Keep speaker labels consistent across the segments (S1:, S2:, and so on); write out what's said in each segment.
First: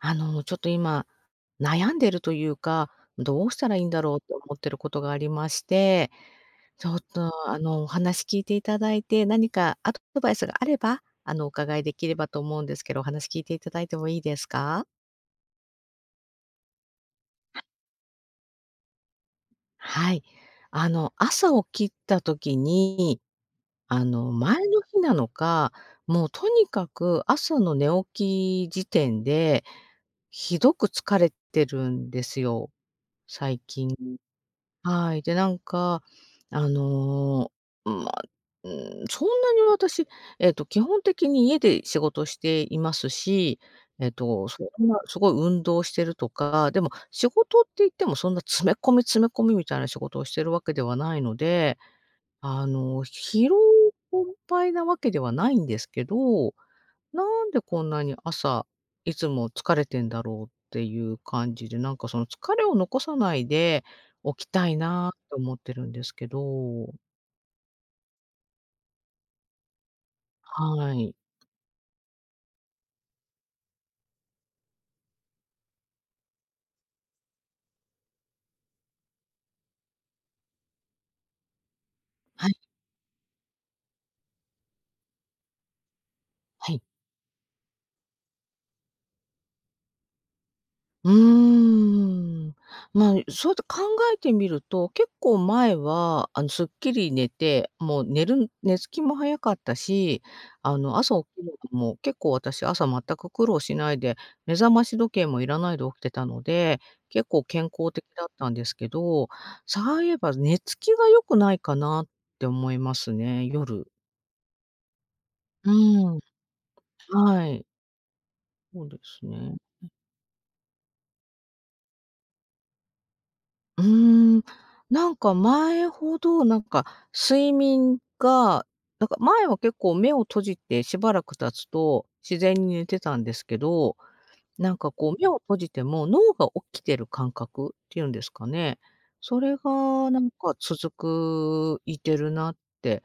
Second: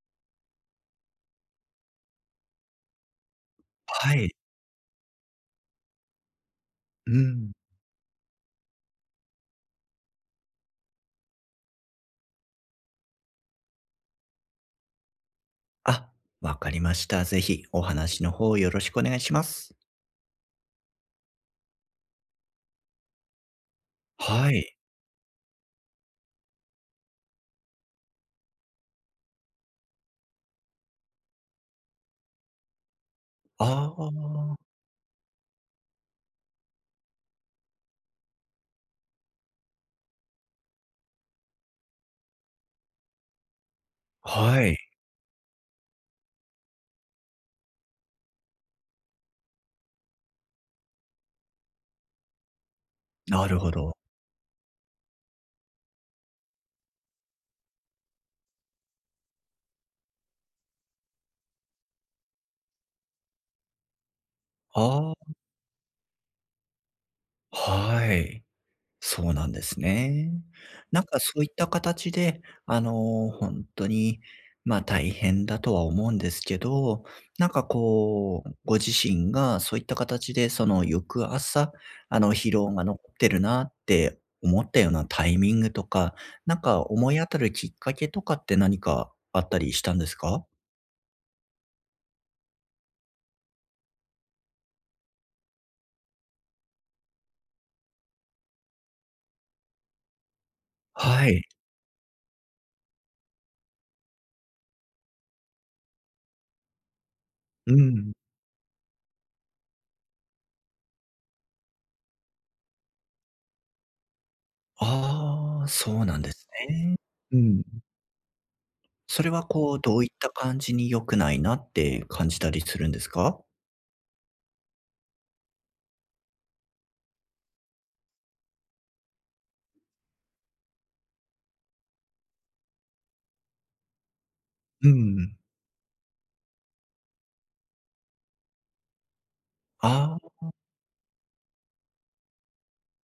S1: ちょっと今、悩んでるというか、どうしたらいいんだろ
S2: は
S1: うと
S2: い。
S1: 思ってることがありまして、ちょっ
S2: う
S1: と、
S2: ん。
S1: お話聞いていただいて、何かアドバイスがあれば、お伺いできればと思うんですけど、お話聞いていただいてもいいですか？
S2: あ、わかりました。ぜひお話の方よろしくお願いします。
S1: はい。朝起きた時に、
S2: は
S1: 前
S2: い。
S1: の日なのか、もうとにかく朝の寝起き時点で、ひどく疲れてるんですよ、最
S2: ああ、
S1: はい。で、なんか、あの、まあ、うそんなに私、基本的に家で仕事していますし、そ
S2: はい。
S1: んなすごい運動してるとか、でも仕事って言ってもそんな詰め込み詰め込みみたいな仕事をしてるわけではないので、
S2: な
S1: 疲労
S2: るほど。
S1: 困憊なわけではないんですけど、なんでこんなに朝、いつも疲れてんだろうっていう感じで、なんかその疲れを残さないで起きたいな
S2: ああ、
S1: と思ってるんですけど。
S2: はい。そうなんですね。
S1: は
S2: なん
S1: い。
S2: かそういった形で、あの、本当に、ま、あ大変だとは思うんですけど、なんかこう、ご自身がそういった形で、その翌朝、あの、
S1: は
S2: 疲
S1: い
S2: 労が残ってるなって思ったようなタイミングとか、なん
S1: は
S2: か
S1: い。
S2: 思い当たるきっかけとかって何かあったりしたんですか？
S1: うーん。まあ、そうやって考えてみると、結構前は、すっきり寝て、もう寝るん寝つきも早かったし、朝起
S2: は
S1: き
S2: い。
S1: るのも結構私、朝全く苦労しないで、目覚まし時計もいらないで起きてたので、結構健
S2: う
S1: 康的
S2: ん。
S1: だったんですけど、そういえば寝つきが良くないかなって思いますね、夜。
S2: ああ、
S1: う
S2: そう
S1: ー
S2: な
S1: ん、
S2: んですね。う
S1: は
S2: ん。
S1: い、そうで
S2: そ
S1: す
S2: れは
S1: ね。
S2: こう、どういった感じに良くないなって感じたりするんですか？
S1: うーん、なんか前ほど、なんか睡眠が、なんか前は結構目を閉じてしばらく経つと自然に寝てたんですけど、なん
S2: う
S1: かこう目
S2: ん。
S1: を閉じても脳が起きてる感覚っていうんですかね。それが
S2: あ
S1: なん
S2: あ、
S1: か続くいてるなって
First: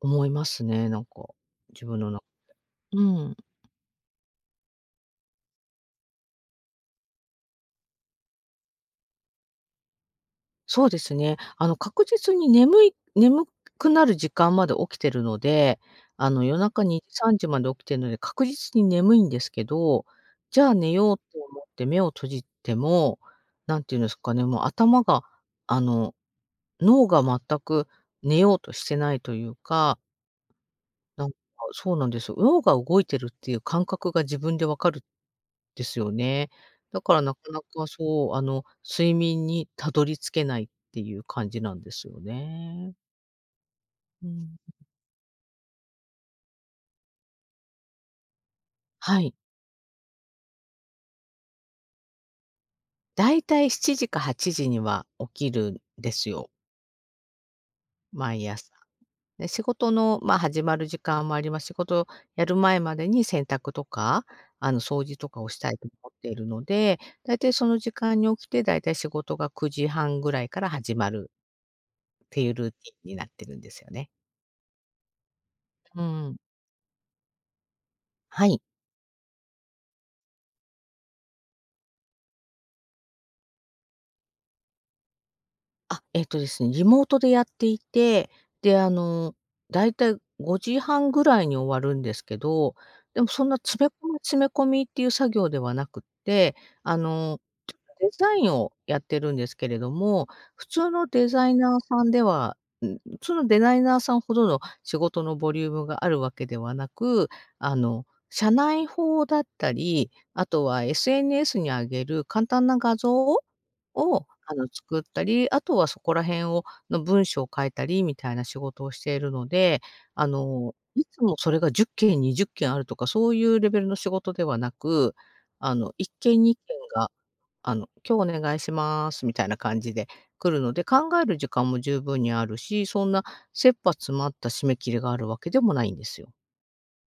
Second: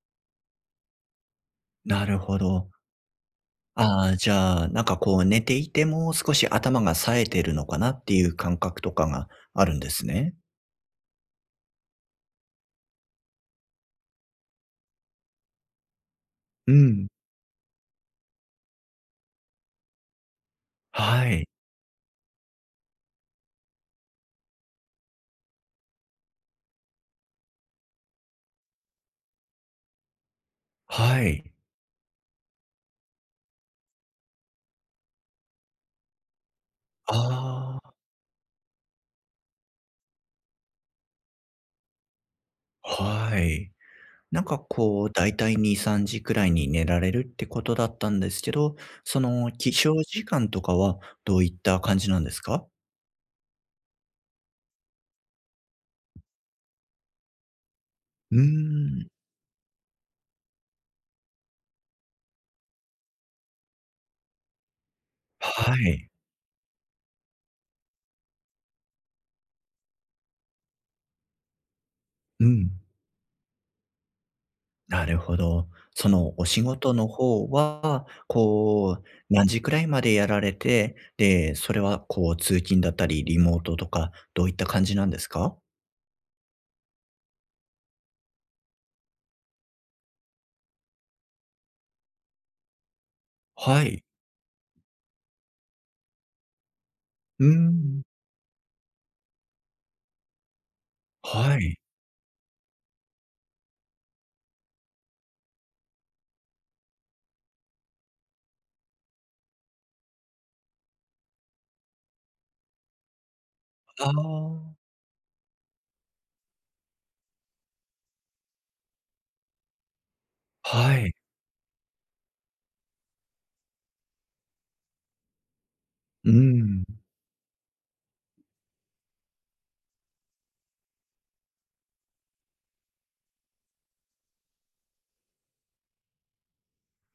S1: 思いますね、なんか、自分
S2: な
S1: の
S2: る
S1: な
S2: ほど。
S1: うん、
S2: ああ、じゃあ、なんかこう寝ていても少し頭が冴えてるのかなっていう感覚とかがあるんですね。
S1: そうですね。確実に眠くなる時間まで起きてるので、夜
S2: う
S1: 中2
S2: ん。
S1: 時、3時まで起きてるので、確実に眠いんですけど、じゃあ寝ようと
S2: はい、
S1: 思って目を閉じても、何て言うんですかね、もう頭が、あの、脳が全く寝ようとしてないというか、
S2: は
S1: なんか、
S2: い。
S1: そうなんですよ。脳が動いてるっていう感覚が自分でわかるですよね。だからなかなか
S2: ああ、
S1: そう、睡眠にたどり着けないっていう感じなんですよね。
S2: はい。
S1: う
S2: なん
S1: ん。
S2: かこうだいたい2、3時くらいに寝られるってことだったんですけど、そ
S1: はい。
S2: の起床時間とかはどういった感じなんですか？
S1: だいたい7時か8時には起きるんですよ、
S2: うー
S1: 毎朝。
S2: ん。
S1: で、仕事の、まあ、始まる時間もあります。仕事やる前までに洗濯とか、掃除とかをした
S2: は
S1: いと
S2: い。
S1: 思っているので、だいたいその時間に起きて、だいたい仕事が9時半ぐらいから始まるって
S2: う
S1: いうル
S2: ん。
S1: ーティンになってるんですよね。
S2: なるほど。
S1: う
S2: その
S1: ん。
S2: お仕事の方は、
S1: はい。
S2: こう、何時くらいまでやられて、で、それはこう通勤だったり、リモートとか、どういった感じなんですか？
S1: あ、ですね、リモートでやっていて、で、だいたい5時半ぐらいに終わるんですけど、でもそんな
S2: は
S1: 詰め
S2: い。
S1: 込み詰め込みっていう作業ではなくって、あの、
S2: うー
S1: ちょっ
S2: ん。
S1: とデザインをやってるんですけれども、普通のデザイ
S2: は
S1: ナ
S2: い。
S1: ーさんでは、普通のデザイナーさんほどの仕事のボリュームがあるわけではなく、社内報だったり、あとは SNS に上げる簡単な画像
S2: あ
S1: を、
S2: あ。
S1: 作ったり、あとはそこら辺の文章を書いたりみたいな仕事をしているので、
S2: は
S1: い
S2: い。
S1: つもそれが10件、20件あるとかそういうレベルの仕事ではなく、1
S2: うー
S1: 件、2件
S2: ん。
S1: が、今日お願いしますみたいな感じで来るので、考える時間も十分にあるし、そんな切羽詰まった締め切りがあるわけでもないんですよ。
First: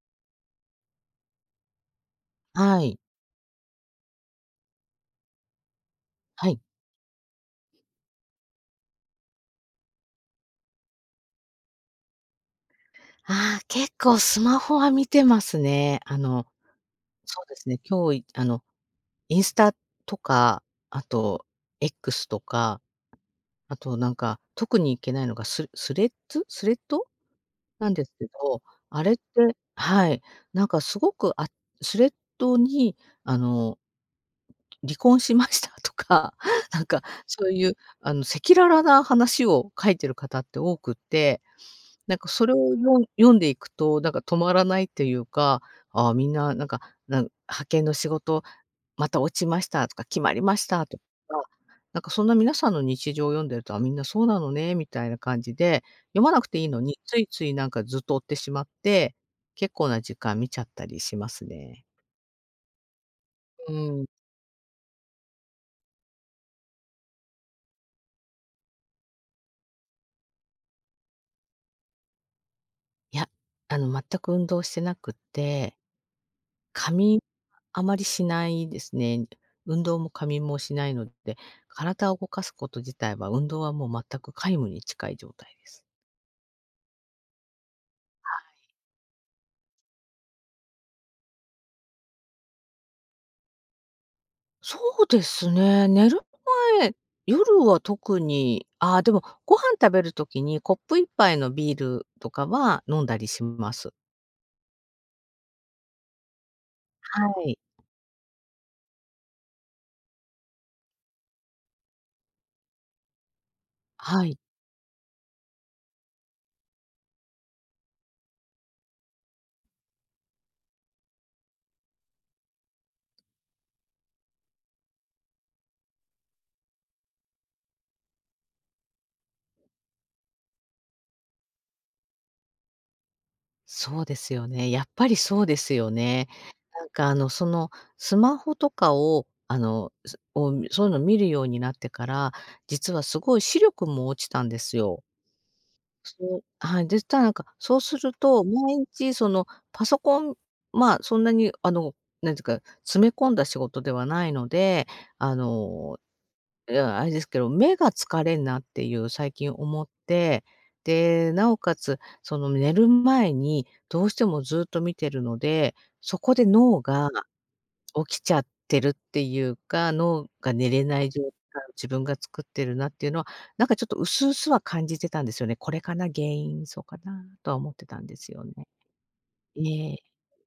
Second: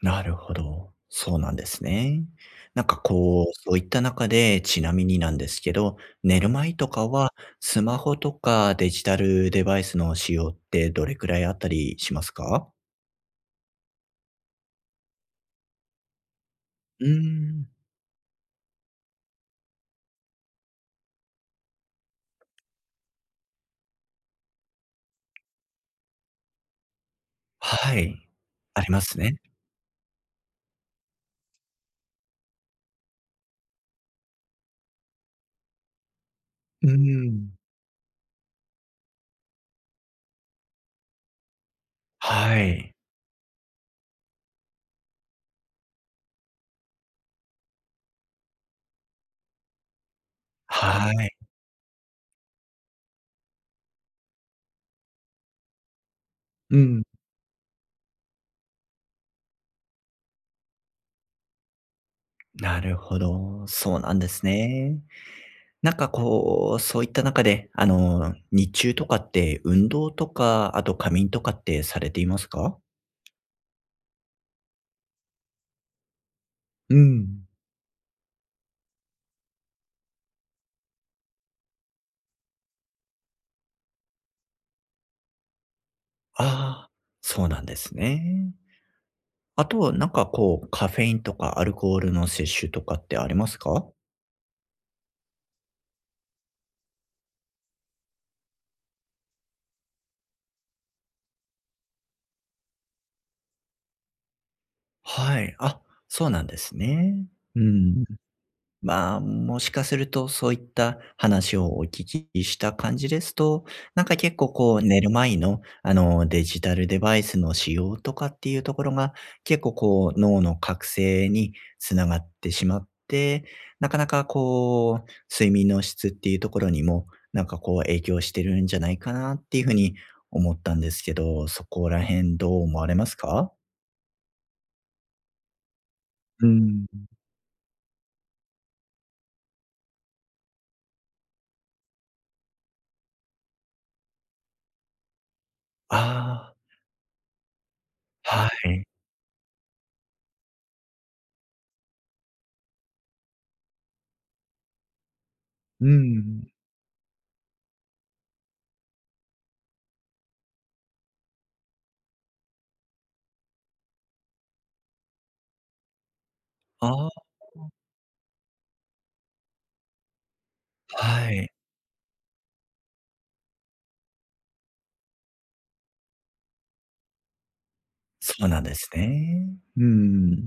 S2: なるほど。そうなんですね。
S1: は
S2: なんか
S1: い。
S2: こう、そういった中で、ちなみになんですけど、寝
S1: は
S2: る
S1: い。
S2: 前とかは、スマホとかデジタルデバイスの使用ってどれくらいあったりしますか？
S1: ああ、結構スマホは見てますね。
S2: うー
S1: そうで
S2: ん。
S1: すね、今日いあの、インスタとか、あと X とか、あとなんか、特にいけないのがスレッドなん
S2: は
S1: です
S2: い。
S1: けど、
S2: ありま
S1: あれっ
S2: す
S1: て、
S2: ね。
S1: はい。なんかすごく、あ、スレッドにあの、離婚しましたとか、なん
S2: うー
S1: かそ
S2: ん。
S1: ういう赤裸々な話を書いてる方って多くって、なんかそれ
S2: は
S1: を
S2: い。
S1: 読んでいくと、なんか止まらないっていうか、ああ、みんななんか派遣の仕事また落ちましたとか、決まりましたとか、
S2: はい。
S1: なんかそんな皆さんの日常を読んでると、あ、みんなそうなのね、みたいな感じで、読まなくていい
S2: う
S1: のに、
S2: ん。
S1: ついついなんかずっと追ってしまって、結構な時間見ちゃったりしますね。
S2: なるほど。
S1: う
S2: そう
S1: ん。
S2: なんですね。なんかこう、そういった中で、あの、日中とかって運動とか、あと仮眠とかってされていますか？
S1: いや、全く運動してなくって、
S2: う
S1: 仮眠
S2: ん。
S1: あまりしないですね。運動も仮眠もしないので、体を動かすこと自体は、運動はもう全く皆無に近い状態です。
S2: ああ、そうなんですね。あと、なんかこう、カフェインとかアルコールの摂取とかってありますか？
S1: そうですね。寝る前、夜は特に、ああ、でもご飯食べる時にコップ一杯のビールとかは飲んだりします。
S2: はい。あ、そうなんですね。
S1: はい。
S2: うーん。まあ、もしかするとそういった話をお聞きした感じですと、なんか
S1: は
S2: 結
S1: い。
S2: 構こう寝る前のあのデジタルデバイスの使用とかっていうところが結構こう脳の覚醒につながってしまって、なかなかこう睡眠の質っていうところにもなんかこう影響してるんじゃないかなっていうふうに思ったんですけど、そこら辺どう思われますか？
S1: そうですよね。やっぱりそうですよね。
S2: う
S1: な
S2: ん。
S1: んかそのスマホとかを、そういうの見るようになってから、実はすごい視力も落ちたんですよ。そう、
S2: ああ
S1: はい、でしたらなんか、そうする
S2: ー、
S1: と、
S2: は
S1: 毎
S2: い。
S1: 日そのパソコン、まあ、そんなになんていうか、詰め込んだ仕事ではないので、あ
S2: う
S1: の、
S2: ん。
S1: いや、あれですけど、目が疲れんなっていう最近思って、で、なおかつ、その寝る前にどうしてもずっと見てるので、そこで脳
S2: あ
S1: が
S2: あ、
S1: 起きちゃってるっていうか、脳が寝れない状態
S2: はい。
S1: を自分が作ってるなっていうのは、なんかちょっと薄々は感じてたんですよね。これかな、原因、そうかなとは思ってたんです
S2: そ
S1: よ
S2: うなん
S1: ね。
S2: ですね。う
S1: ええ、
S2: ん。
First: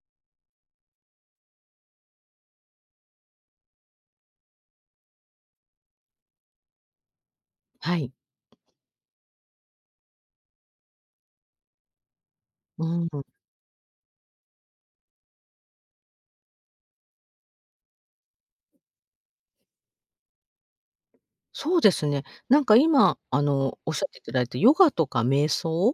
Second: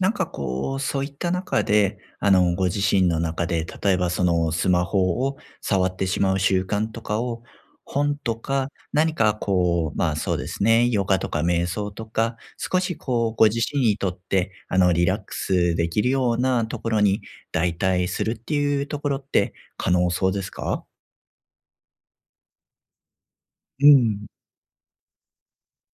S2: なんかこう、そういった中で、あの、ご自身の中で、例えばそのスマホを触ってしまう習慣とかを、
S1: はい。
S2: 本とか、何かこう、まあそうですね、ヨガとか瞑想とか、少
S1: う
S2: し
S1: ん。
S2: こう、ご自身にとって、あの、リラックスできるようなところに代替するっていうところって可能そうですか？
S1: そうですね。なんか今、
S2: う
S1: おっしゃってい
S2: ん。
S1: ただいたヨガとか瞑想っ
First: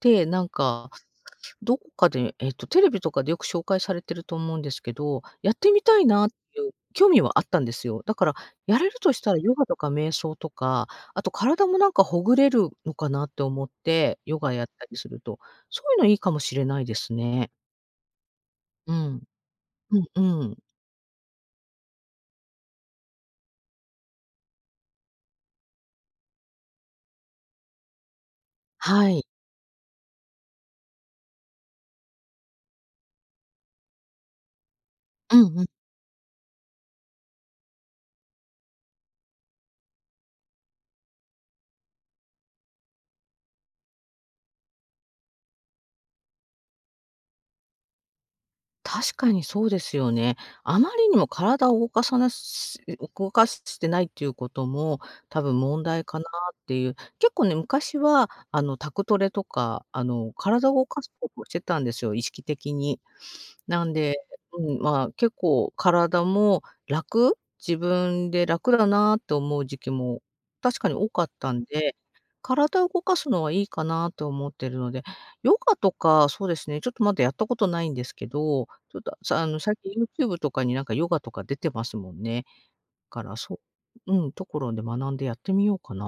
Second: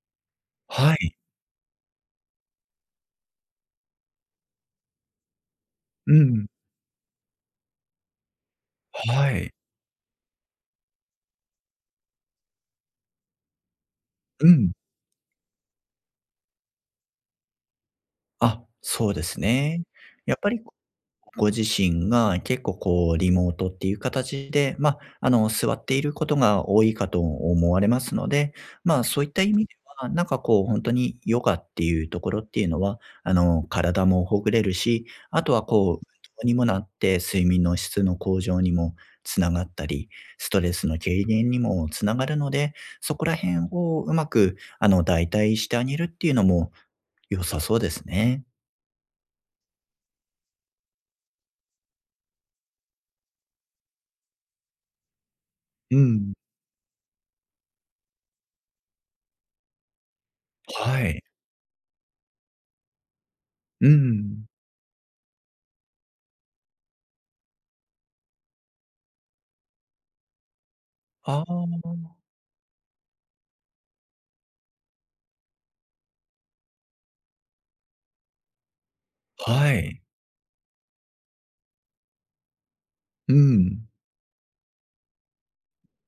S1: て、なんか
S2: はい。
S1: どこかで、テレビとかでよく紹介されてると思うんですけど、やってみたい
S2: う
S1: なって
S2: ん。
S1: いう興味はあったんですよ。だから、やれるとし
S2: は
S1: たら
S2: い。
S1: ヨガとか瞑想とか、あと体もなんかほぐれるのかなって思って、ヨ
S2: う
S1: ガやっ
S2: ん。
S1: たりすると、そういうのいいかもしれないですね。
S2: あ、
S1: う
S2: そう
S1: ん。
S2: ですね。
S1: うん
S2: やっ
S1: う
S2: ぱ
S1: ん。
S2: りご自身が結構こうリモートっていう形で、まあ、あの、座っていることが多いかと思われますので、まあ、
S1: は
S2: そう
S1: い。
S2: いった意味では、なんかこう本当にヨガっていうところっていうのは、あの、体もほぐれるし、
S1: う
S2: あと
S1: んう
S2: は
S1: ん。
S2: こう運動にもなって睡眠の質の向上にもつながったり、ストレスの軽減にもつながるので、そこら辺をうまく、あの、代替してあげるっていうのも良さそうですね。
S1: 確かにそうですよね。あまりにも体を動かしてないっていうことも、多分問
S2: う
S1: 題かな
S2: ん。
S1: っていう。結構ね、昔は宅トレとか、体を動
S2: は
S1: かす
S2: い。
S1: ことをしてたんですよ、意識的に。な
S2: う
S1: んで、
S2: ん。
S1: うん、まあ、結構体も楽自分で楽だなと思う時期も確かに多かっ
S2: あ
S1: たんで、
S2: あ、
S1: 体を動かすのはいいかなと思ってるので、ヨガとか、そうですね、ちょっとまだやったことないんですけど、ちょっと、さあの、
S2: は
S1: 最近
S2: い。
S1: YouTube とかになんかヨガとか出てますもんね。か
S2: う
S1: ら、そ
S2: ん。
S1: う、ところで学んでやってみようかな。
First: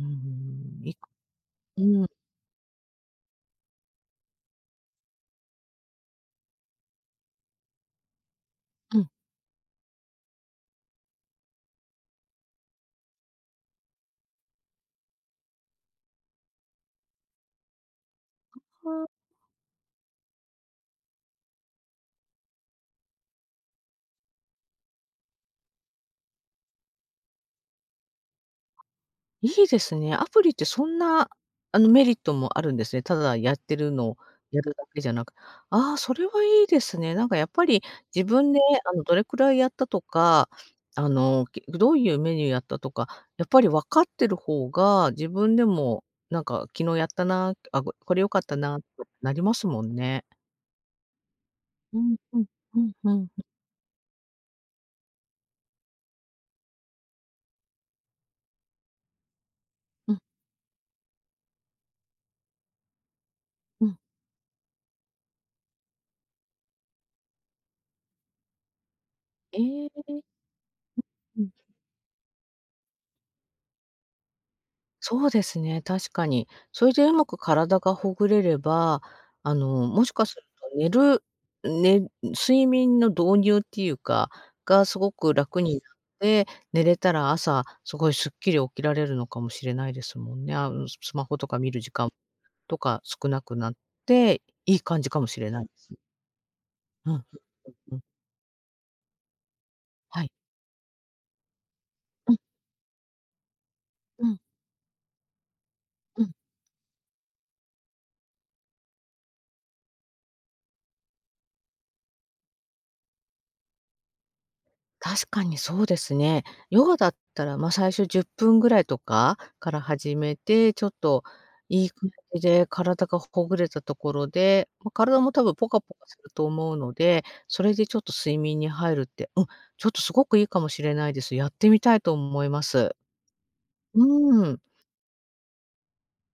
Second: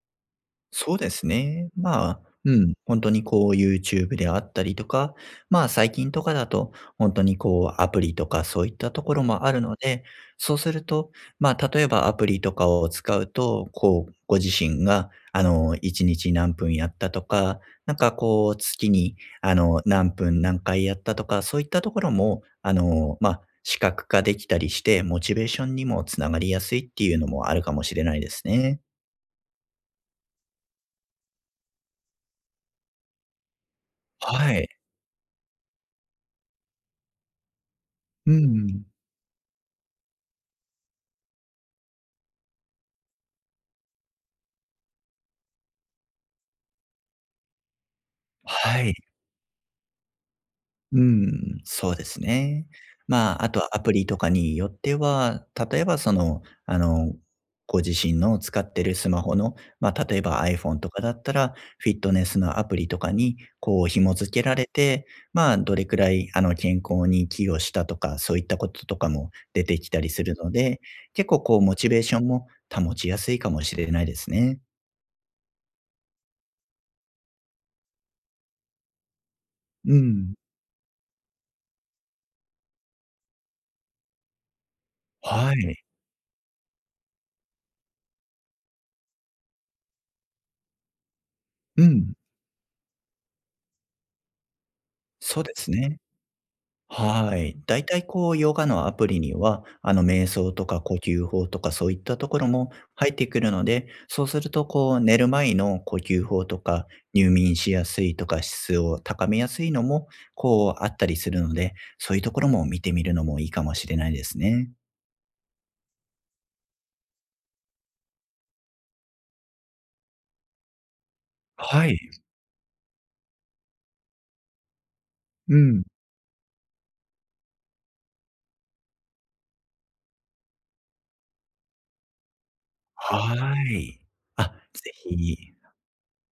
S1: うんうい
S2: そう
S1: く
S2: ですね。
S1: うん、
S2: まあ、うん、本当にこう YouTube であったりとか、まあ、最近とかだと本当にこうアプリとかそういった
S1: う
S2: と
S1: ん。
S2: ころもあるので、そうすると、まあ、例えばアプリとかを使うと、こう、ご自身があの、1日何分やったとか、なんかこう月にあの、何分何回やったとか、そういったところもあの、ま、視覚化できたりして、モチベーションにもつながりやすいっていうのもあるかもしれないですね。
S1: いいですね。アプリってそんな、メリットもあるんですね。ただやってるのを
S2: は
S1: や
S2: い。
S1: るだけじゃなく、ああ、それはいいですね。なんかやっぱり自
S2: う
S1: 分で、
S2: ん。
S1: どれくらいやったとか、どういうメニューやったとか、やっぱり分かってる方が、自分でもなんか昨日やったな、あ、これ良かったな
S2: はい。
S1: となりますもんね。
S2: うん、そう
S1: う
S2: で
S1: ん
S2: す
S1: うん。
S2: ね。
S1: うんう
S2: ま
S1: ん。
S2: あ、あとはアプリとかによっては、例えばその、あの、ご自身の使ってるスマホの、まあ、
S1: う
S2: 例
S1: ん
S2: えば iPhone とかだったら、フィットネスのアプリとかにこ
S1: う
S2: う
S1: ん。
S2: 紐付けられて、まあ、どれくらいあの健康に寄与したとか、そういったこととかも出て
S1: え
S2: きたりす
S1: え。
S2: るので、結構こうモチベーションも保ちやすいかもしれないですね。
S1: そうですね、確かに。それでうまく体がほぐれれば、
S2: う
S1: もしか
S2: ん。
S1: すると寝るね睡眠の導入っていうか、がすごく
S2: は
S1: 楽に
S2: い。
S1: なって、寝れたら朝すごいすっきり起きられるのかもしれないですもんね。スマホとか見る
S2: う
S1: 時間
S2: ん。
S1: とか少なくなって、いい感じかもし
S2: そう
S1: れ
S2: で
S1: ないで
S2: す
S1: す。
S2: ね。
S1: うん、うん、
S2: はい。だい
S1: う
S2: た
S1: ん。
S2: いこうヨガのアプリには、あの
S1: は
S2: 瞑
S1: い。
S2: 想とか呼吸法とかそういったと
S1: うん、
S2: ころも入ってくるので、そ
S1: う
S2: う
S1: ん、
S2: するとこう寝る前の呼
S1: う
S2: 吸
S1: ん。
S2: 法とか入眠しやすいとか質を高めやすいのもこうあったりするので、そういうところも見てみるのもいいかもしれないですね。
S1: 確かにそうですね。ヨガだったら、まあ、最初10分ぐらいとかから始めて、ちょっとい
S2: は
S1: い
S2: い。
S1: 感じで体がほぐれたところで、まあ、体も多分
S2: う
S1: ポカ
S2: ん。
S1: ポカすると思うので、それでちょっと睡眠に入るって、ちょっとすごくいいかもしれないです。やってみたいと思います。
S2: はい。あ、
S1: うん、
S2: ぜひ。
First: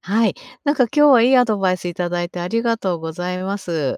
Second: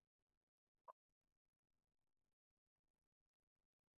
S1: はい。なんか今日はいいアドバイスいただいてありがとうございます。